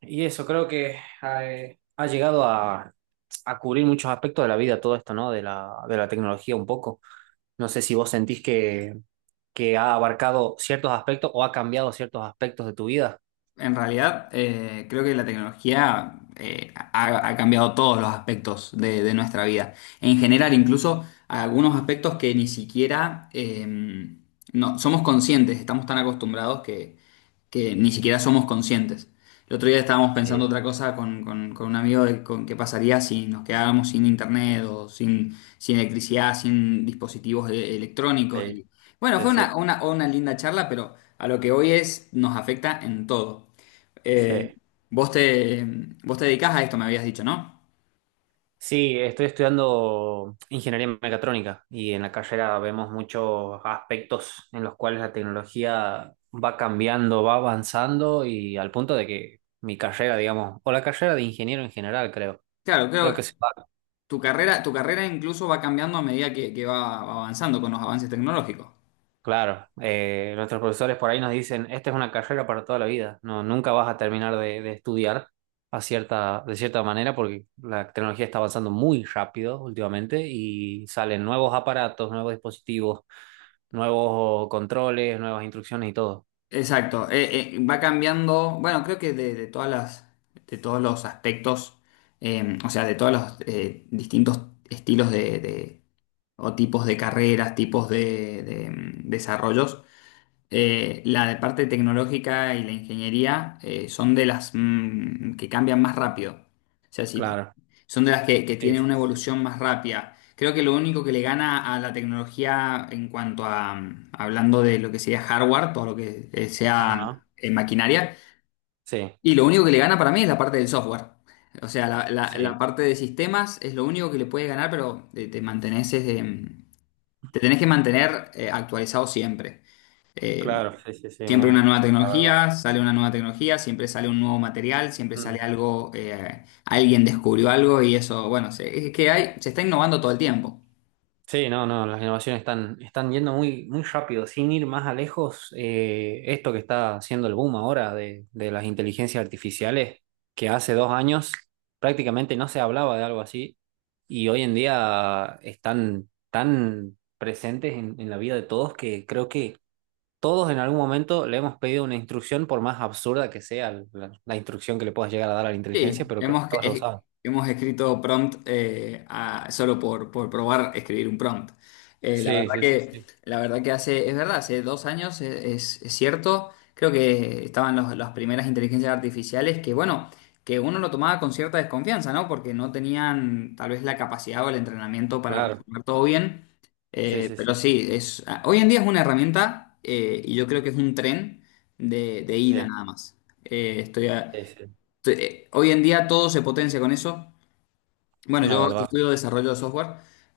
Y eso creo que llegado a cubrir muchos aspectos de la vida, todo esto, ¿no? De la tecnología un poco. No sé si vos sentís que ha abarcado ciertos aspectos o ha cambiado ciertos aspectos de tu vida. En realidad, creo que la tecnología ha cambiado todos los aspectos de nuestra vida. En general, incluso algunos aspectos que ni siquiera no, somos conscientes, estamos tan acostumbrados que ni siquiera somos conscientes. El otro día estábamos pensando Sí, otra cosa con un amigo de con qué pasaría si nos quedáramos sin internet o sin electricidad, sin dispositivos electrónicos. sí, Bueno, sí, fue sí, una linda charla, pero a lo que hoy es, nos afecta en todo. Eh, sí. vos te, vos te dedicás a esto, me habías dicho, ¿no? Sí, estoy estudiando ingeniería mecatrónica y en la carrera vemos muchos aspectos en los cuales la tecnología va cambiando, va avanzando y al punto de que mi carrera, digamos, o la carrera de ingeniero en general, creo, Claro, creo creo que se que va. tu carrera incluso va cambiando a medida que va avanzando con los avances tecnológicos. Claro, nuestros profesores por ahí nos dicen, esta es una carrera para toda la vida, no, nunca vas a terminar de estudiar a cierta, de cierta manera porque la tecnología está avanzando muy rápido últimamente y salen nuevos aparatos, nuevos dispositivos, nuevos controles, nuevas instrucciones y todo. Exacto, va cambiando, bueno, creo que de todos los aspectos, o sea, de todos los distintos estilos o tipos de carreras, tipos desarrollos. La de parte tecnológica y la ingeniería son de las que cambian más rápido. O sea, Claro. son de las que Sí, tienen una sí, sí. evolución más rápida. Creo que lo único que le gana a la tecnología en cuanto a hablando de lo que sería hardware, todo lo que sea Ajá. Maquinaria, Sí, y lo único que le gana para mí es la parte del software. O sea, la sí, parte de sistemas es lo único que le puede ganar, pero te tenés que mantener actualizado siempre. Eh, claro, sí, sí, sí, Siempre una muy, nueva la verdad. tecnología, sale una nueva tecnología, siempre sale un nuevo material, siempre sale Mm. algo, alguien descubrió algo y eso, bueno, se está innovando todo el tiempo. Sí, no, no, las innovaciones están yendo muy, muy rápido. Sin ir más a lejos, esto que está haciendo el boom ahora de las inteligencias artificiales, que hace dos años prácticamente no se hablaba de algo así, y hoy en día están tan presentes en la vida de todos que creo que todos en algún momento le hemos pedido una instrucción, por más absurda que sea la instrucción que le puedas llegar a dar a la inteligencia, Sí, pero creo que todos lo usamos. hemos escrito prompt solo por probar escribir un prompt. Sí, sí, sí, sí, La verdad que hace, es verdad, hace 2 años, es cierto, creo que estaban las primeras inteligencias artificiales que, bueno, que uno lo tomaba con cierta desconfianza, ¿no? Porque no tenían tal vez la capacidad o el entrenamiento para claro. responder todo bien. Sí, Eh, sí, sí, pero sí, hoy en día es una herramienta y yo creo que es un tren de ida sí, nada más. Eh, estoy a- sí, sí, Hoy en día todo se potencia con eso. Bueno, la yo verdad. estudio desarrollo de software.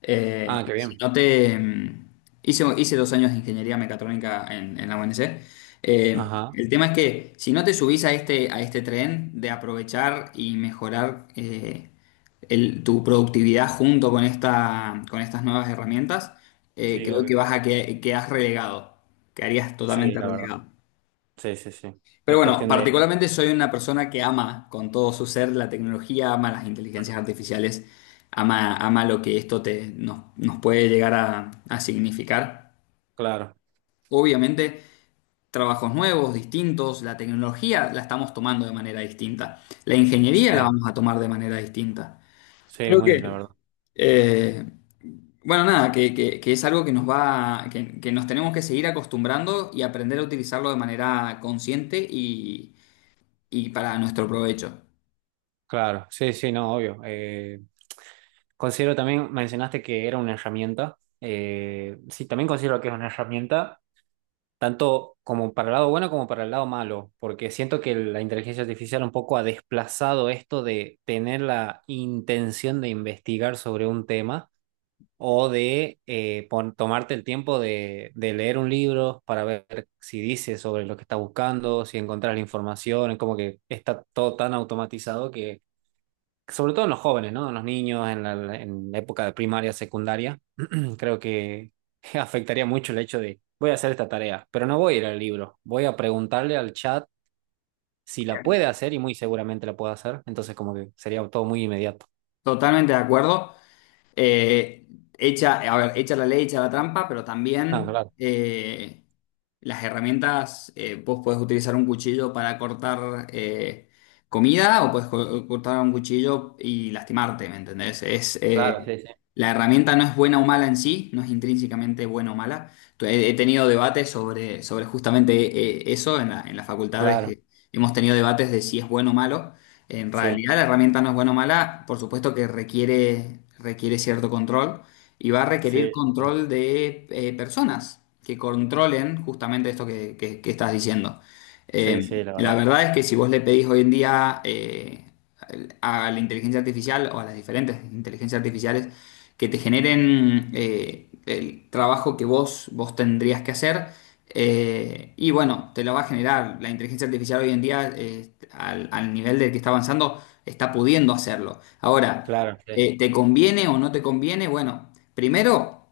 Ah, qué Ok. Y si bien. no te, hice 2 años de ingeniería mecatrónica en la UNC. Eh, Ajá. el tema es que si no te subís a este tren de aprovechar y mejorar tu productividad junto con estas nuevas herramientas, Sí, creo que obvio. Quedás relegado, quedarías Sí, totalmente la verdad. relegado. Sí, sí, sí. Pero Es bueno, cuestión de... particularmente soy una persona que ama con todo su ser la tecnología, ama las inteligencias artificiales, ama lo que esto nos puede llegar a significar. Claro. Obviamente, trabajos nuevos, distintos, la tecnología la estamos tomando de manera distinta, la ingeniería la Sí, vamos a tomar de manera distinta. sí, Creo muy, la que, verdad. eh, bueno, nada, que es algo que nos tenemos que seguir acostumbrando y aprender a utilizarlo de manera consciente y para nuestro provecho. Claro. Sí, sí, no, obvio. Considero también, mencionaste que era una herramienta. Sí, también considero que es una herramienta tanto como para el lado bueno como para el lado malo, porque siento que la inteligencia artificial un poco ha desplazado esto de tener la intención de investigar sobre un tema o de tomarte el tiempo de leer un libro para ver si dice sobre lo que estás buscando, si encontrás la información. Es como que está todo tan automatizado que, sobre todo en los jóvenes, ¿no? En los niños, en la época de primaria, secundaria. Creo que afectaría mucho el hecho de voy a hacer esta tarea, pero no voy a ir al libro, voy a preguntarle al chat si la puede hacer, y muy seguramente la puede hacer, entonces como que sería todo muy inmediato. Totalmente de acuerdo. Eh, a ver, hecha la ley, hecha la trampa, pero Ah, también claro, las herramientas, vos podés utilizar un cuchillo para cortar comida o podés cortar un cuchillo y lastimarte, ¿me entendés? Es, claro, eh, sí, sí. la herramienta no es buena o mala en sí, no es intrínsecamente buena o mala. He tenido debates sobre justamente eso en la facultad, es Claro, que hemos tenido debates de si es bueno o malo. En sí, realidad la herramienta no es buena o mala, por supuesto que requiere cierto control y va a requerir sí, sí, sí, control de personas que controlen justamente esto que estás diciendo. sí, Eh, sí, la la verdad. verdad es que si vos le pedís hoy en día a la inteligencia artificial o a las diferentes inteligencias artificiales que te generen el trabajo que vos tendrías que hacer, y bueno, te lo va a generar. La inteligencia artificial hoy en día, al nivel del que está avanzando, está pudiendo hacerlo. Ahora, Claro, sí, ¿te conviene o no te conviene? Bueno, primero,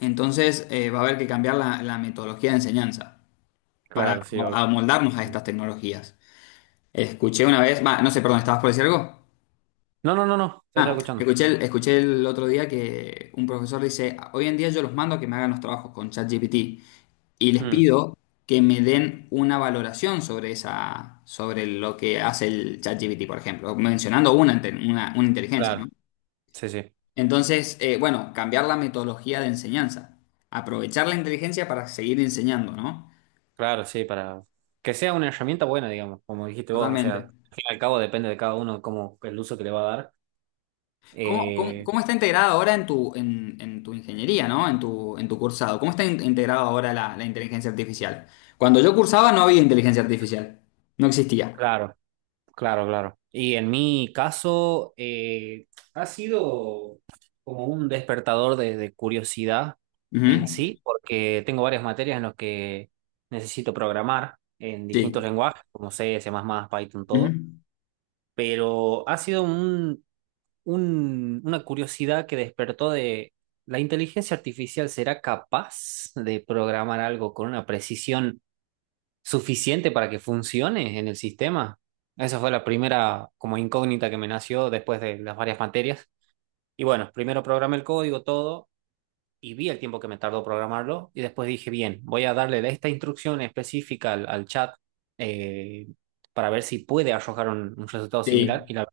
entonces va a haber que cambiar la metodología de enseñanza para claro, sí, obvio. Amoldarnos a Sí. estas tecnologías. Escuché una vez, va, no sé, perdón, ¿estabas por decir algo? No, no, no, no, te Ah, estaba escuchando. Escuché el otro día que un profesor dice, hoy en día yo los mando a que me hagan los trabajos con ChatGPT. Y les Mm, pido que me den una valoración sobre lo que hace el ChatGPT, por ejemplo, mencionando una inteligencia, claro, ¿no? sí, sí, Entonces, bueno, cambiar la metodología de enseñanza, aprovechar la inteligencia para seguir enseñando, ¿no? claro, sí, para que sea una herramienta buena, digamos, como dijiste vos. O sea, Totalmente. al fin y al cabo depende de cada uno cómo el uso que le va a dar. ¿Cómo, cómo, Eh, cómo está integrada ahora en tu ingeniería, ¿no? En tu cursado. ¿Cómo está integrada ahora la inteligencia artificial? Cuando yo cursaba no había inteligencia artificial. No existía. claro. Claro, claro. Y en mi caso ha sido como un despertador de curiosidad en Ujú. sí, porque tengo varias materias en las que necesito programar en Sí. distintos lenguajes, como C, C++, Python, Ujú. todo. Pero ha sido una curiosidad que despertó de ¿la inteligencia artificial será capaz de programar algo con una precisión suficiente para que funcione en el sistema? Esa fue la primera como incógnita que me nació después de las varias materias. Y bueno, primero programé el código, todo, y vi el tiempo que me tardó programarlo, y después dije, bien, voy a darle esta instrucción específica al chat, eh, para ver si puede arrojar un resultado similar, Sí. y la,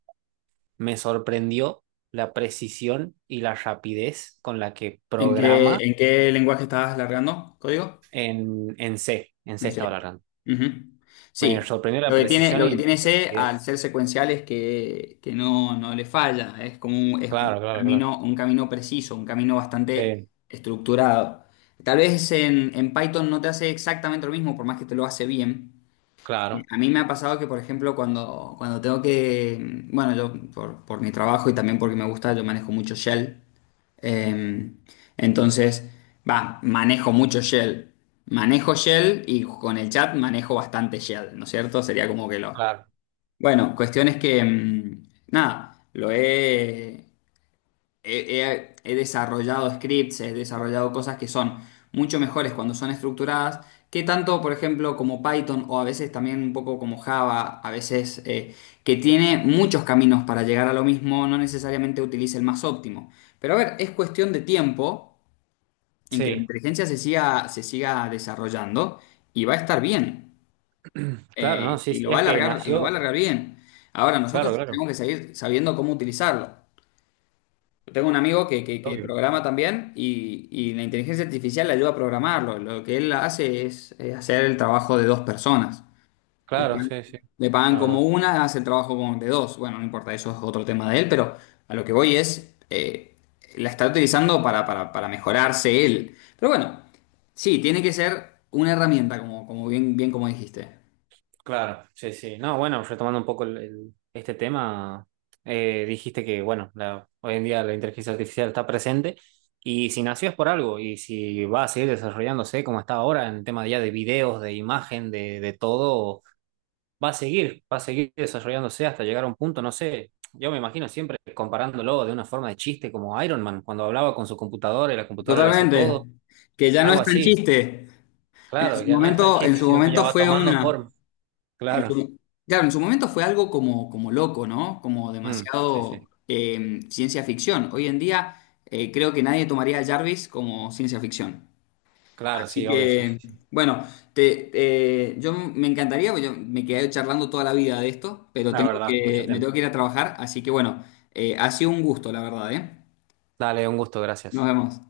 me sorprendió la precisión y la rapidez con la que ¿En qué, programa en qué lenguaje estabas largando código? En C. En C En estaba C. largando. Ujú. Me Sí. sorprendió la Lo que tiene, precisión lo que y tiene la C al rapidez. ser secuencial es que no, no le falla. Es Claro, claro, claro. Un camino preciso, un camino bastante Sí, estructurado. Tal vez en Python no te hace exactamente lo mismo, por más que te lo hace bien. Claro, A mí me ha pasado que, por ejemplo, cuando tengo que, bueno, yo por mi trabajo y también porque me gusta, yo manejo mucho Shell. Eh, entonces, va, manejo mucho Shell. Manejo Shell y con el chat manejo bastante Shell, ¿no es cierto? Sería como que lo... claro. Bueno, cuestión es que, nada, lo he, he desarrollado scripts, he desarrollado cosas que son mucho mejores cuando son estructuradas, que tanto, por ejemplo, como Python o a veces también un poco como Java, a veces que tiene muchos caminos para llegar a lo mismo, no necesariamente utilice el más óptimo. Pero a ver, es cuestión de tiempo en que la Sí, inteligencia se siga desarrollando y va a estar bien, claro, no, sí, y sí, lo va a es que alargar, y lo va a nació, alargar bien. Ahora, nosotros claro, claro, tenemos que seguir sabiendo cómo utilizarlo. Tengo un amigo que obvio. programa también y la inteligencia artificial le ayuda a programarlo. Lo que él hace es hacer el trabajo de dos personas. Le, Claro, pagan sí, sí, le pagan la como verdad. Hace el trabajo como de dos. Bueno, no importa, eso es otro tema de él, pero a lo que voy es, la está utilizando para mejorarse él. Pero bueno, sí, tiene que ser una herramienta, como bien, bien como dijiste. Claro, sí, sí. No, bueno, retomando un poco este tema, dijiste que, bueno, hoy en día la inteligencia artificial está presente y si nació es por algo, y si va a seguir desarrollándose como está ahora en tema ya de videos, de imagen, de todo, va a seguir desarrollándose hasta llegar a un punto, no sé. Yo me imagino siempre comparándolo de una forma de chiste, como Iron Man, cuando hablaba con su computadora y la computadora le hacía Totalmente. todo, Que ya no algo es tan así. chiste. En Claro, su ya no es tan momento, en chiste, su sino que ya momento va fue tomando una... forma. En Claro. su- claro, en su momento fue algo como loco, ¿no? Como Mm, sí, demasiado sí. Ciencia ficción. Hoy en día creo que nadie tomaría a Jarvis como ciencia ficción. Claro, Así sí, obvio, sí, que, sí, sí. bueno, yo me encantaría, porque yo me quedé charlando toda la vida de esto, pero La verdad, mucho me tiempo. tengo que ir a trabajar, así que bueno, ha sido un gusto, la verdad, ¿eh? Dale, un gusto, Nos gracias. vemos.